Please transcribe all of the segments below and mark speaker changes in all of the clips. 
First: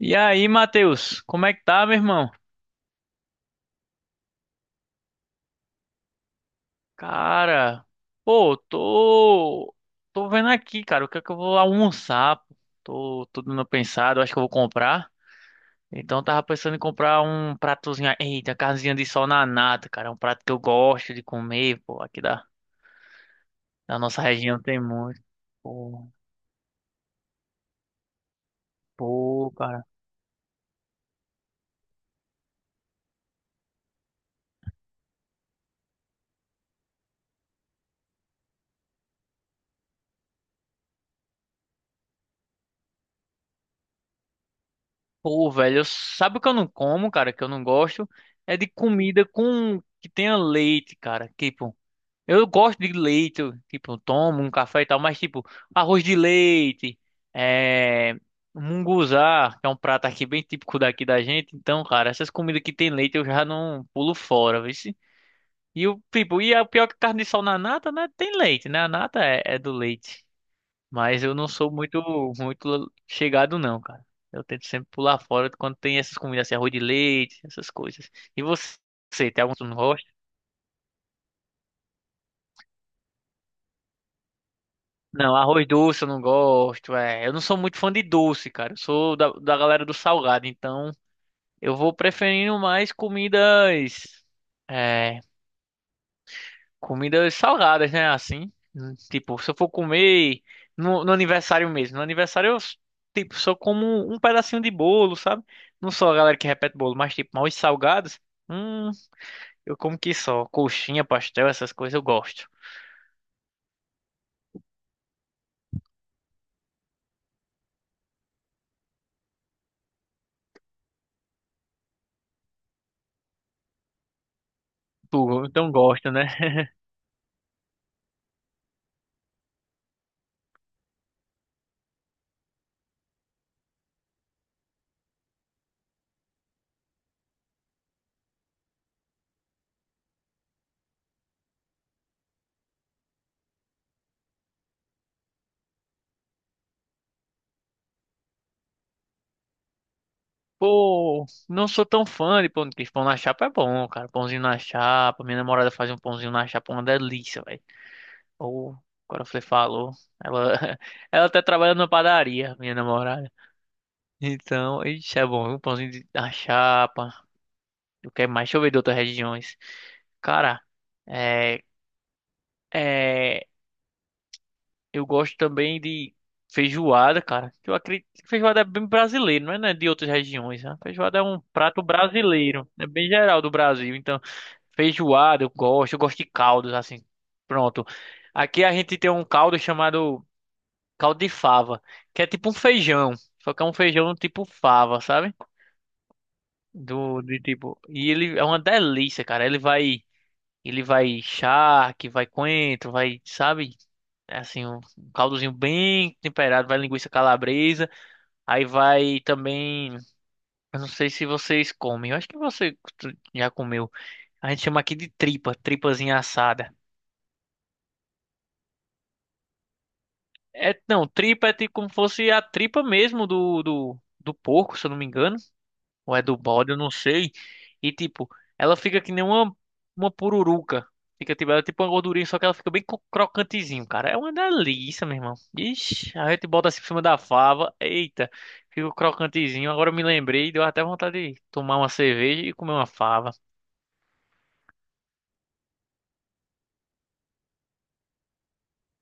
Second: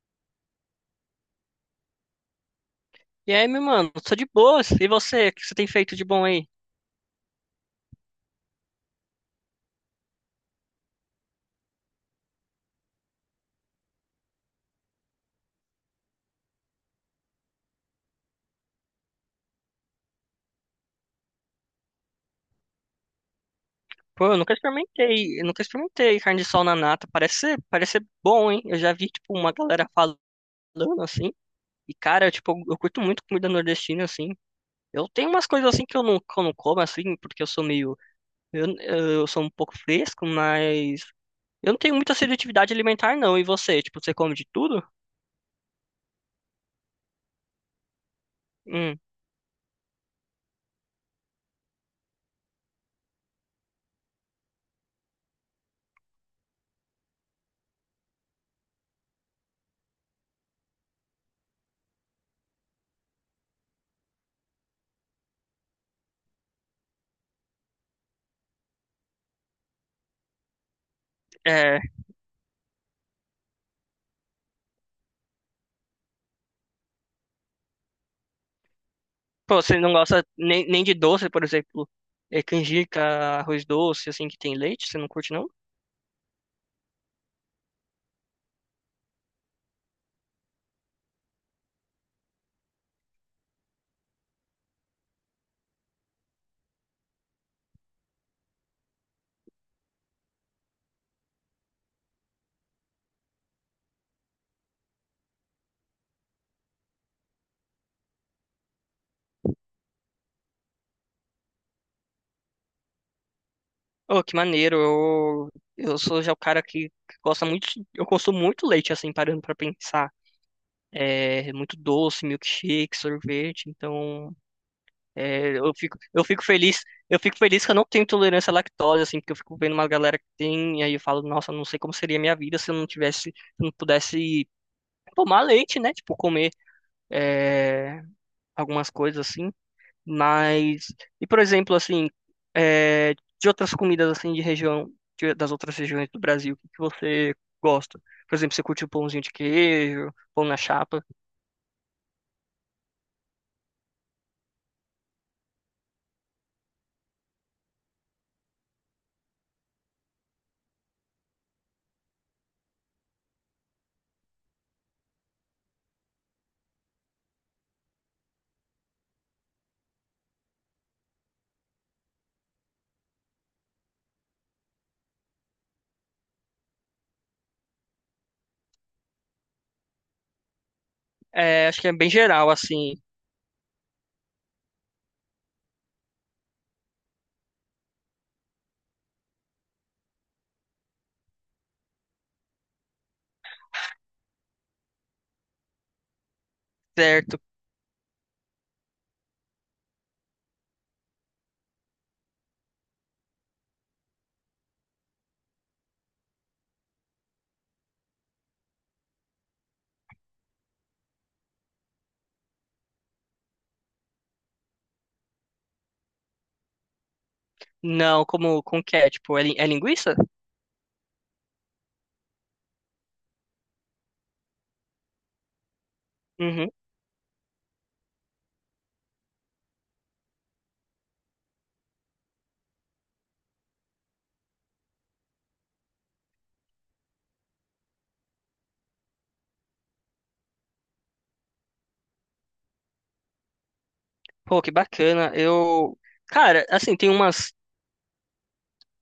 Speaker 1: E aí, Matheus, como é que tá, meu irmão?
Speaker 2: E aí, meu mano, tô de boas. E você? O que você tem feito de bom aí?
Speaker 1: Cara, pô, tô vendo aqui, cara, o que é que eu vou almoçar, pô? Tô dando uma pensada, eu acho que eu vou comprar. Então, eu tava pensando em comprar um pratozinho, eita, carnezinha de sol na nata, cara, é um prato que eu gosto de comer, pô, aqui da nossa
Speaker 2: Pô, eu nunca
Speaker 1: região tem muito.
Speaker 2: experimentei, eu nunca
Speaker 1: Pô,
Speaker 2: experimentei carne de sol na nata. Parece ser bom, hein? Eu já vi, tipo,
Speaker 1: pô,
Speaker 2: uma
Speaker 1: cara,
Speaker 2: galera falando assim. E, cara, tipo, eu curto muito comida nordestina, assim. Eu tenho umas coisas assim que eu não como, assim, porque eu sou meio. Eu sou um pouco fresco, mas eu não tenho muita seletividade alimentar, não. E você come de tudo?
Speaker 1: pô, velho, sabe o que eu não como, cara, que eu não gosto? É de
Speaker 2: Hum,
Speaker 1: comida com que tenha leite, cara, tipo. Eu gosto de leite, eu, tipo, eu tomo um café e tal, mas tipo, arroz de leite, é, munguzá, que é um prato aqui bem típico daqui da gente. Então, cara, essas comidas que tem leite eu já não pulo fora, viu? E o tipo, e a pior que carne de sol na nata, né? Tem leite, né? A nata é do leite. Mas eu não sou
Speaker 2: é,
Speaker 1: muito, muito chegado, não, cara. Eu tento sempre pular fora quando tem essas comidas assim, arroz de leite, essas coisas. E você tem algum
Speaker 2: pô,
Speaker 1: que não
Speaker 2: você não
Speaker 1: gosta?
Speaker 2: gosta nem de doce, por exemplo, canjica, arroz doce, assim, que tem leite? Você não curte,
Speaker 1: Não,
Speaker 2: não?
Speaker 1: arroz doce eu não gosto. É, eu não sou muito fã de doce, cara. Eu sou da, galera do salgado, então eu vou preferindo mais comidas, é, comidas salgadas, né? Assim, tipo, se eu for comer no aniversário mesmo, no aniversário eu tipo só como um pedacinho de bolo, sabe? Não sou a galera que repete bolo, mas tipo, mais salgados, hum, eu como que só coxinha, pastel, essas coisas eu gosto.
Speaker 2: Oh, que maneiro. Eu sou já o cara que gosta muito. Eu consumo muito leite, assim, parando pra pensar. É muito doce, milkshake, sorvete. Então.
Speaker 1: Tu,
Speaker 2: É,
Speaker 1: então
Speaker 2: eu fico,
Speaker 1: gosta,
Speaker 2: eu
Speaker 1: né?
Speaker 2: fico feliz, eu fico feliz que eu não tenho intolerância à lactose, assim, porque eu fico vendo uma galera que tem, e aí eu falo, nossa, não sei como seria a minha vida se eu não tivesse, se eu não pudesse tomar leite, né? Tipo, comer é, algumas coisas assim. Mas, e por exemplo, assim, é, de outras comidas assim de região, das outras regiões do Brasil, o que que você gosta? Por exemplo, você curte o pãozinho de queijo, pão na chapa?
Speaker 1: Pô, não sou tão fã de pão de queijo. Pão na chapa é bom, cara. Pãozinho na chapa. Minha namorada faz um pãozinho na chapa, uma delícia, velho. Ou, agora você falou. Ela, ela até trabalha numa padaria, minha namorada. Então, isso é bom. Um pãozinho na chapa. O que é mais? Deixa eu ver de outras regiões. Cara, é. É. Eu gosto também de feijoada, cara. Eu acredito que feijoada é bem brasileiro, não é, né, de outras regiões. Né? Feijoada é um
Speaker 2: É, acho
Speaker 1: prato
Speaker 2: que é bem geral,
Speaker 1: brasileiro, é
Speaker 2: assim,
Speaker 1: bem geral do Brasil. Então, feijoada eu gosto, de caldos assim. Pronto. Aqui a gente tem um caldo chamado caldo de fava, que é tipo um feijão, só que é um feijão tipo fava, sabe? Do de
Speaker 2: certo?
Speaker 1: tipo, e ele é uma delícia, cara. ele vai charque, vai coentro, vai, sabe? É assim, um caldozinho bem temperado, vai linguiça calabresa, aí vai também, eu não sei se vocês comem, eu acho que você já comeu. A gente chama aqui de tripa, tripazinha assada.
Speaker 2: Não, como que é? Tipo, é linguiça?
Speaker 1: É, não, tripa é tipo como fosse a tripa mesmo do, do porco, se eu não me engano. Ou é do bode,
Speaker 2: Uhum.
Speaker 1: eu não sei. E tipo, ela fica que nem uma pururuca. Fica tipo, ela é tipo uma gordurinha, só que ela fica bem crocantezinho, cara. É uma delícia, meu irmão. Ixi, a gente bota assim por cima da fava. Eita, fica crocantezinho. Agora eu me lembrei, deu até vontade de tomar uma cerveja e comer uma fava.
Speaker 2: Pô, que bacana. Eu, cara, assim, tem umas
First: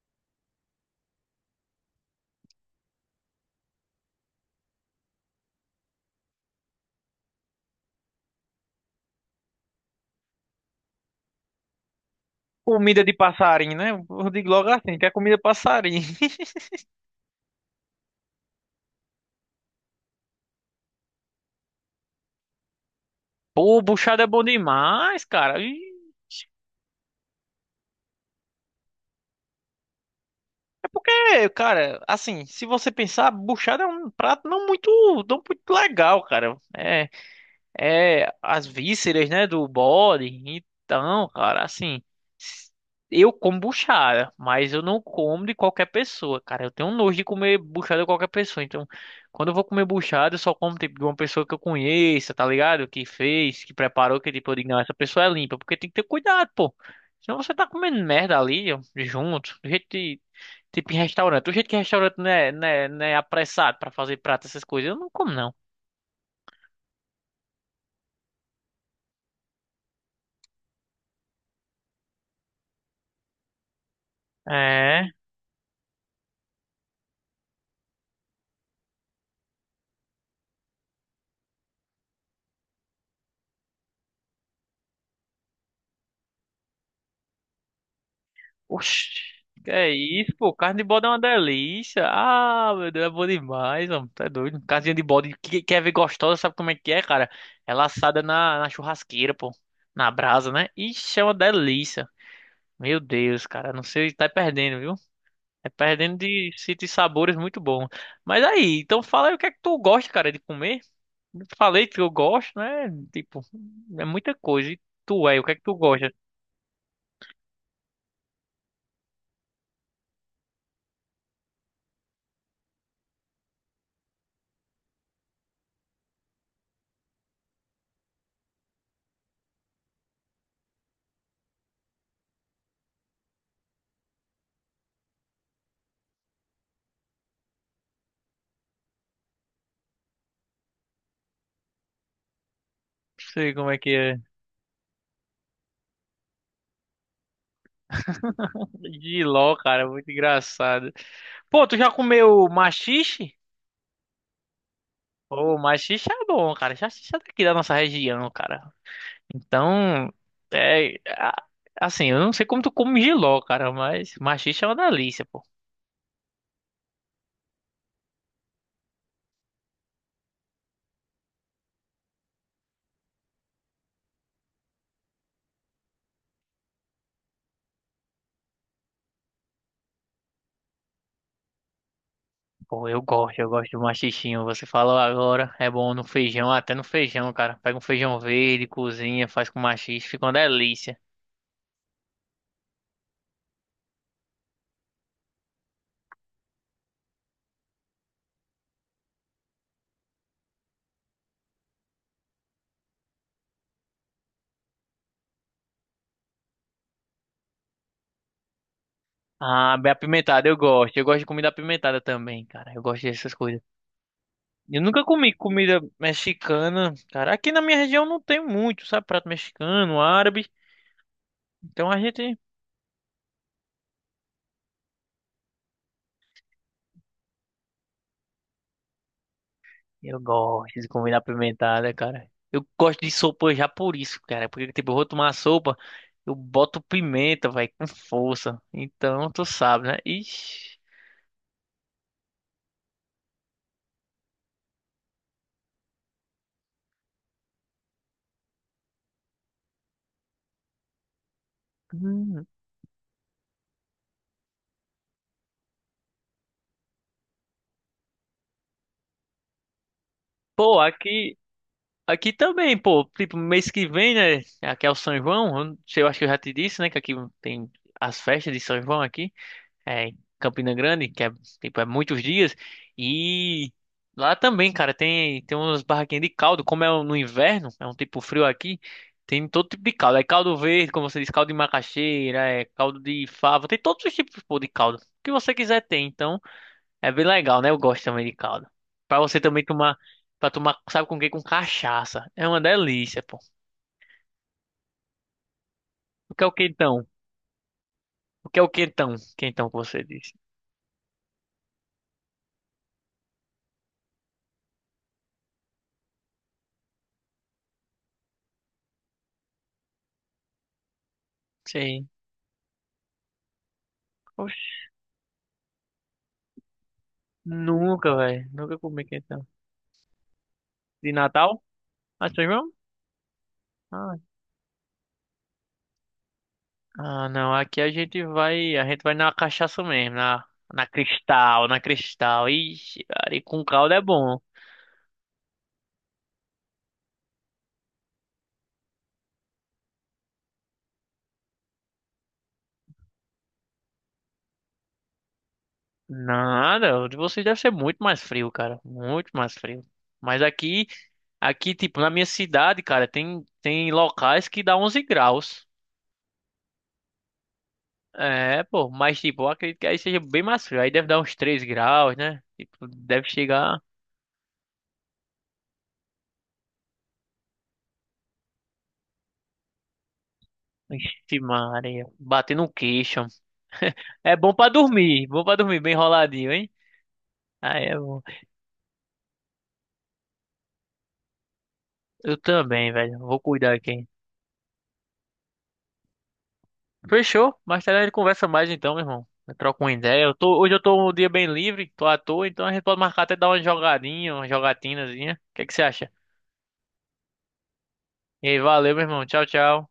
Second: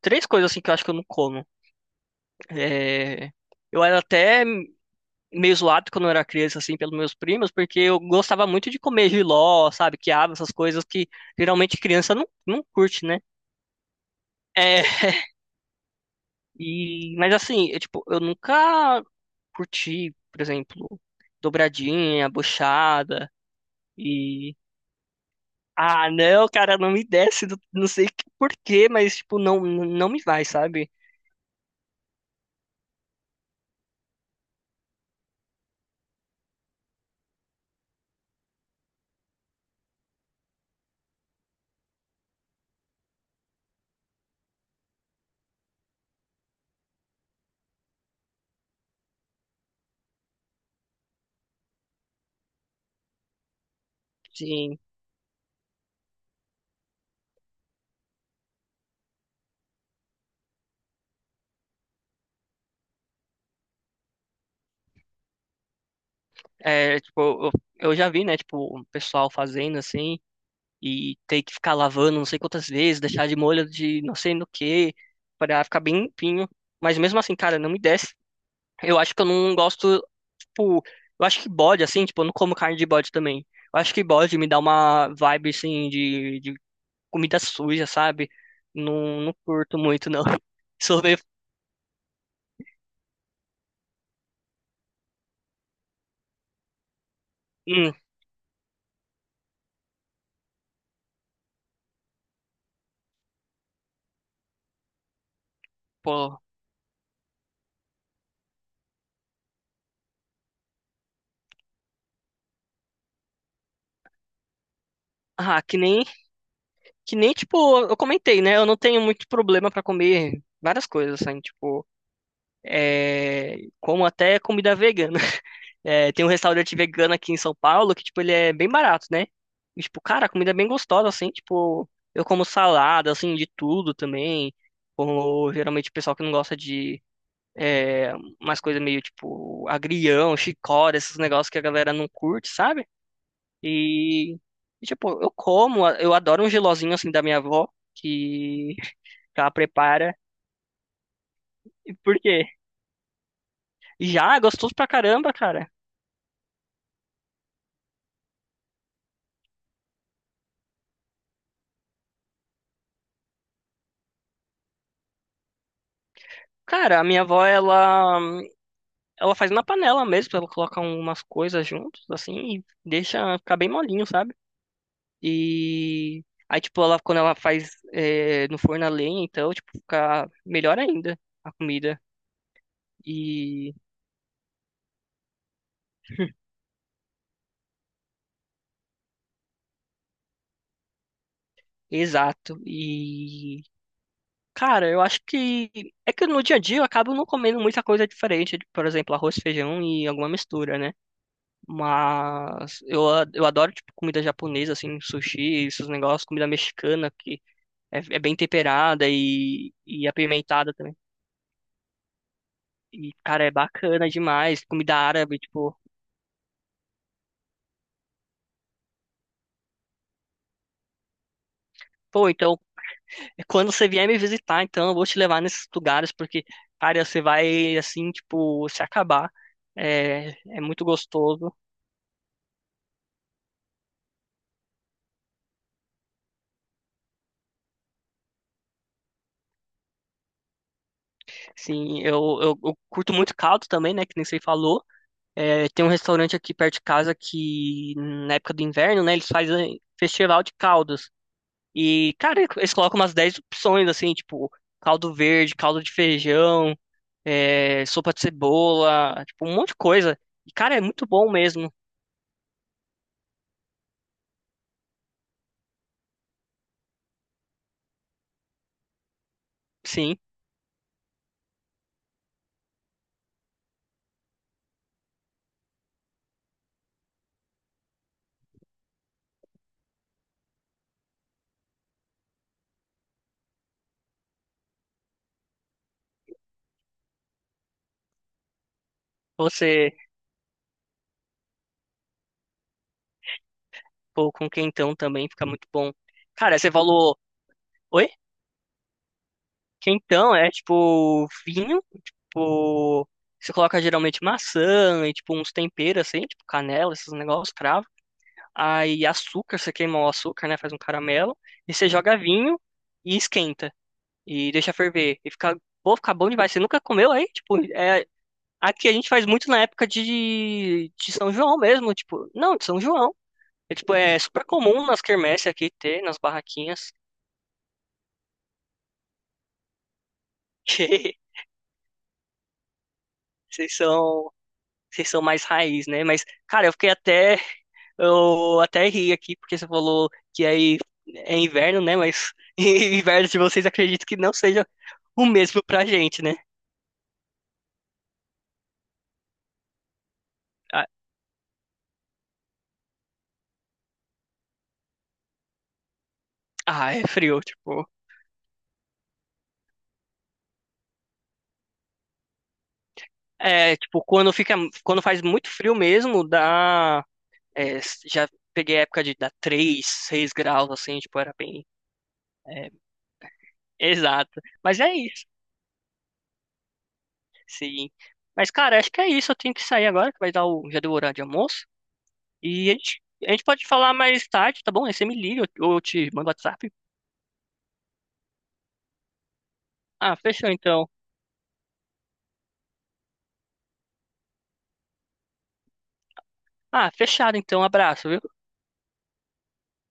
Speaker 2: três coisas assim que eu acho que eu não como. É, Eu era até meio zoado quando eu era criança, assim, pelos meus primos, porque eu gostava muito de comer jiló, sabe, quiabo, essas coisas que geralmente criança não
Speaker 1: Comida
Speaker 2: curte,
Speaker 1: de
Speaker 2: né?
Speaker 1: passarinho, né? Eu digo logo
Speaker 2: É,
Speaker 1: assim, que é comida de passarinho.
Speaker 2: e, mas assim, eu nunca curti, por exemplo, dobradinha, buchada
Speaker 1: Pô, buchada é bom
Speaker 2: e...
Speaker 1: demais, cara. E,
Speaker 2: Ah, não, cara, não me desce, não, não sei por quê, mas, tipo, não, não me vai, sabe?
Speaker 1: é, cara, assim, se você pensar, buchada é um prato não muito, não muito legal, cara. É. É as vísceras, né, do bode. Então, cara, assim, eu como buchada, mas eu não como de qualquer pessoa, cara. Eu tenho nojo de comer buchada de qualquer pessoa. Então, quando eu vou comer buchada, eu só como tipo, de uma pessoa que eu conheça, tá ligado? Que fez, que preparou, que tipo, eu digo,
Speaker 2: Sim,
Speaker 1: não, essa pessoa é limpa, porque tem que ter cuidado, pô. Senão você tá comendo merda ali, ó, junto, do jeito de, tipo em restaurante. Do jeito que restaurante não é apressado pra fazer prato, essas coisas, eu não como, não.
Speaker 2: tipo, eu, eu já vi, né, tipo, o pessoal fazendo assim, e ter que ficar lavando não sei quantas vezes, deixar de molho de não sei no que,
Speaker 1: É.
Speaker 2: pra ficar bem limpinho. Mas mesmo assim, cara, não me desce. Eu acho que eu não gosto, tipo, eu acho que bode, assim, tipo, eu não como carne de bode também. Eu acho que bode me dá uma vibe, assim, de comida suja, sabe?
Speaker 1: Oxi,
Speaker 2: Não, não
Speaker 1: que
Speaker 2: curto
Speaker 1: é
Speaker 2: muito, não.
Speaker 1: isso, pô? Carne de bode é uma
Speaker 2: Sorvete,
Speaker 1: delícia. Ah, meu Deus, é bom demais, mano. Tá doido. Casinha de bode, que quer ver gostosa, sabe como é que é, cara? Ela
Speaker 2: hum,
Speaker 1: assada na, churrasqueira, pô. Na brasa, né? Ixi, é uma delícia. Meu Deus, cara, não sei, tá perdendo, viu? É perdendo
Speaker 2: pô.
Speaker 1: de sabores muito bons. Mas aí, então fala aí o que é que tu gosta, cara, de comer. Eu falei que eu gosto, né? Tipo, é muita coisa. E tu, o que é que
Speaker 2: Ah,
Speaker 1: tu
Speaker 2: que nem
Speaker 1: gosta?
Speaker 2: Que nem, tipo, eu comentei, né? Eu não tenho muito problema pra comer várias coisas, assim, tipo, como até comida vegana. É, tem um restaurante vegano aqui em São Paulo que, tipo, ele é bem barato, né? E, tipo, cara, a comida é bem gostosa, assim, tipo, eu como salada, assim, de tudo também. Como geralmente o pessoal que não gosta de é, umas coisas meio tipo agrião, chicória, esses negócios que a galera não curte, sabe?
Speaker 1: Não sei como é que é.
Speaker 2: E, e, tipo, eu adoro um gelozinho assim da minha avó, que que ela
Speaker 1: Giló, cara, muito
Speaker 2: prepara.
Speaker 1: engraçado. Pô, tu já
Speaker 2: E por quê?
Speaker 1: comeu maxixe?
Speaker 2: Já, é gostoso pra caramba,
Speaker 1: Pô,
Speaker 2: cara.
Speaker 1: maxixe é bom, cara. Maxixe é daqui da nossa região, cara. Então, é... a- assim, eu não sei como tu come jiló, cara, mas maxixe é uma delícia, pô.
Speaker 2: Cara, a minha avó, ela, faz na panela mesmo, ela coloca umas coisas juntos, assim, e deixa ficar bem molinho, sabe? E aí, tipo, ela, quando ela faz no forno a lenha, então, tipo, fica melhor ainda a comida.
Speaker 1: Pô, eu gosto
Speaker 2: E,
Speaker 1: de maxixinho. Você falou agora, é bom no feijão, até no feijão, cara. Pega um feijão verde, cozinha, faz com maxixe, fica uma delícia.
Speaker 2: exato. E, cara, eu acho que, é que no dia a dia eu acabo não comendo muita coisa diferente, por exemplo, arroz, feijão e alguma mistura, né? Mas eu adoro, tipo, comida japonesa, assim, sushi, esses negócios, comida mexicana, que é bem temperada e,
Speaker 1: Ah, bem
Speaker 2: e
Speaker 1: apimentado, eu
Speaker 2: apimentada também.
Speaker 1: gosto. Eu gosto de comida apimentada também, cara. Eu gosto
Speaker 2: E,
Speaker 1: dessas
Speaker 2: cara, é
Speaker 1: coisas.
Speaker 2: bacana demais.
Speaker 1: Eu
Speaker 2: Comida
Speaker 1: nunca comi
Speaker 2: árabe, tipo,
Speaker 1: comida mexicana, cara. Aqui na minha região não tem muito, sabe? Prato mexicano, árabe. Então a
Speaker 2: pô,
Speaker 1: gente.
Speaker 2: então, quando você vier me visitar, então, eu vou te levar nesses lugares, porque, cara, você vai, assim, tipo, se acabar.
Speaker 1: Eu
Speaker 2: É, é
Speaker 1: gosto
Speaker 2: muito
Speaker 1: de comida
Speaker 2: gostoso.
Speaker 1: apimentada, cara. Eu gosto de sopa já por isso, cara. Porque, tipo, eu vou tomar sopa, eu boto pimenta, vai, com força. Então, tu sabe, né? Ixi.
Speaker 2: Sim, eu curto muito caldo também, né, que nem você falou. É, tem um restaurante aqui perto de casa que, na época do inverno, né, eles fazem festival de caldos. E, cara,
Speaker 1: Hum.
Speaker 2: eles colocam umas 10 opções, assim, tipo, caldo verde, caldo de feijão, sopa de cebola, tipo, um monte de coisa. E, cara,
Speaker 1: Pô,
Speaker 2: é muito bom
Speaker 1: aqui.
Speaker 2: mesmo.
Speaker 1: Aqui também, pô. Tipo, mês que vem, né? Aqui é o São João. Eu não sei, eu acho que eu já te disse, né? Que aqui tem as festas de São João aqui. É, em
Speaker 2: Sim,
Speaker 1: Campina Grande, que é, tipo, é muitos dias. E lá também, cara, tem, umas barraquinhas de caldo, como é no inverno, é um tipo frio aqui, tem todo tipo de caldo. É caldo verde, como você diz, caldo de macaxeira, é caldo de fava, tem todos os tipos, pô, de caldo. O que você quiser tem, então é bem legal, né? Eu gosto também de caldo. Pra você também
Speaker 2: você,
Speaker 1: tomar, pra tomar, sabe com o quê? Com cachaça. É uma delícia, pô.
Speaker 2: pô, com quentão também fica muito bom.
Speaker 1: O que é o
Speaker 2: Cara, você
Speaker 1: quentão?
Speaker 2: falou, oi?
Speaker 1: O que é o quentão? Quentão que você disse.
Speaker 2: Quentão é, tipo, vinho, tipo, você coloca geralmente maçã e, tipo, uns temperos, assim, tipo, canela, esses negócios, cravo. Aí açúcar, você queima o açúcar, né? Faz um caramelo. E você
Speaker 1: Sim.
Speaker 2: joga vinho e esquenta. E deixa
Speaker 1: Oxe,
Speaker 2: ferver. E pô, fica bom demais. Você nunca comeu aí? Tipo,
Speaker 1: nunca, velho. Nunca
Speaker 2: aqui a
Speaker 1: comi
Speaker 2: gente faz
Speaker 1: quentão.
Speaker 2: muito na época de,
Speaker 1: De
Speaker 2: de São João
Speaker 1: Natal?
Speaker 2: mesmo.
Speaker 1: Ah,
Speaker 2: Tipo,
Speaker 1: São
Speaker 2: não, de
Speaker 1: João?
Speaker 2: São João. É, tipo,
Speaker 1: Ah,
Speaker 2: é super comum nas quermesses aqui ter, nas barraquinhas.
Speaker 1: ah, não. Aqui a gente vai, na cachaça mesmo, na Cristal, na Cristal. Ixi, cara, e
Speaker 2: Que
Speaker 1: com
Speaker 2: Vocês
Speaker 1: caldo é
Speaker 2: são,
Speaker 1: bom.
Speaker 2: vocês são mais raiz, né? Mas, cara, Eu até ri aqui, porque você falou que aí é inverno, né? Mas inverno de vocês acredito que não seja o mesmo pra gente, né?
Speaker 1: Nada, o de vocês deve ser muito mais frio, cara. Muito mais frio. Mas aqui,
Speaker 2: Ah,
Speaker 1: aqui, tipo, na minha cidade, cara, tem locais que dá 11 graus.
Speaker 2: ah, é frio, tipo.
Speaker 1: É, pô, mas tipo, eu acredito que aí seja bem mais frio. Aí deve dar uns 3 graus, né? Tipo, deve
Speaker 2: É,
Speaker 1: chegar.
Speaker 2: tipo, quando faz muito frio mesmo, dá. É, já peguei a época de dar 3 6 graus, assim, tipo, era
Speaker 1: Ixi,
Speaker 2: bem.
Speaker 1: Maria, bater
Speaker 2: É,
Speaker 1: no queixo. É
Speaker 2: exato. Mas é isso,
Speaker 1: bom pra dormir, bem enroladinho, hein? Ah,
Speaker 2: sim.
Speaker 1: é bom.
Speaker 2: Mas, cara, acho que é isso. Eu tenho que sair agora, que vai dar o. Já deu o horário de almoço.
Speaker 1: Eu
Speaker 2: E a
Speaker 1: também,
Speaker 2: gente,
Speaker 1: velho.
Speaker 2: a
Speaker 1: Vou
Speaker 2: gente pode
Speaker 1: cuidar
Speaker 2: falar
Speaker 1: aqui.
Speaker 2: mais tarde, tá bom? Aí você me liga, eu te mando WhatsApp.
Speaker 1: Fechou? Mais tarde a gente conversa mais então, meu irmão. Eu troco uma
Speaker 2: Ah,
Speaker 1: ideia. Eu
Speaker 2: fechou
Speaker 1: tô, hoje eu
Speaker 2: então.
Speaker 1: tô um dia bem livre, tô à toa, então a gente pode marcar até dar uma jogadinha, uma jogatinazinha. O que é que você acha?
Speaker 2: Ah, fechado então. Abraço, viu?
Speaker 1: E aí, valeu, meu irmão. Tchau, tchau.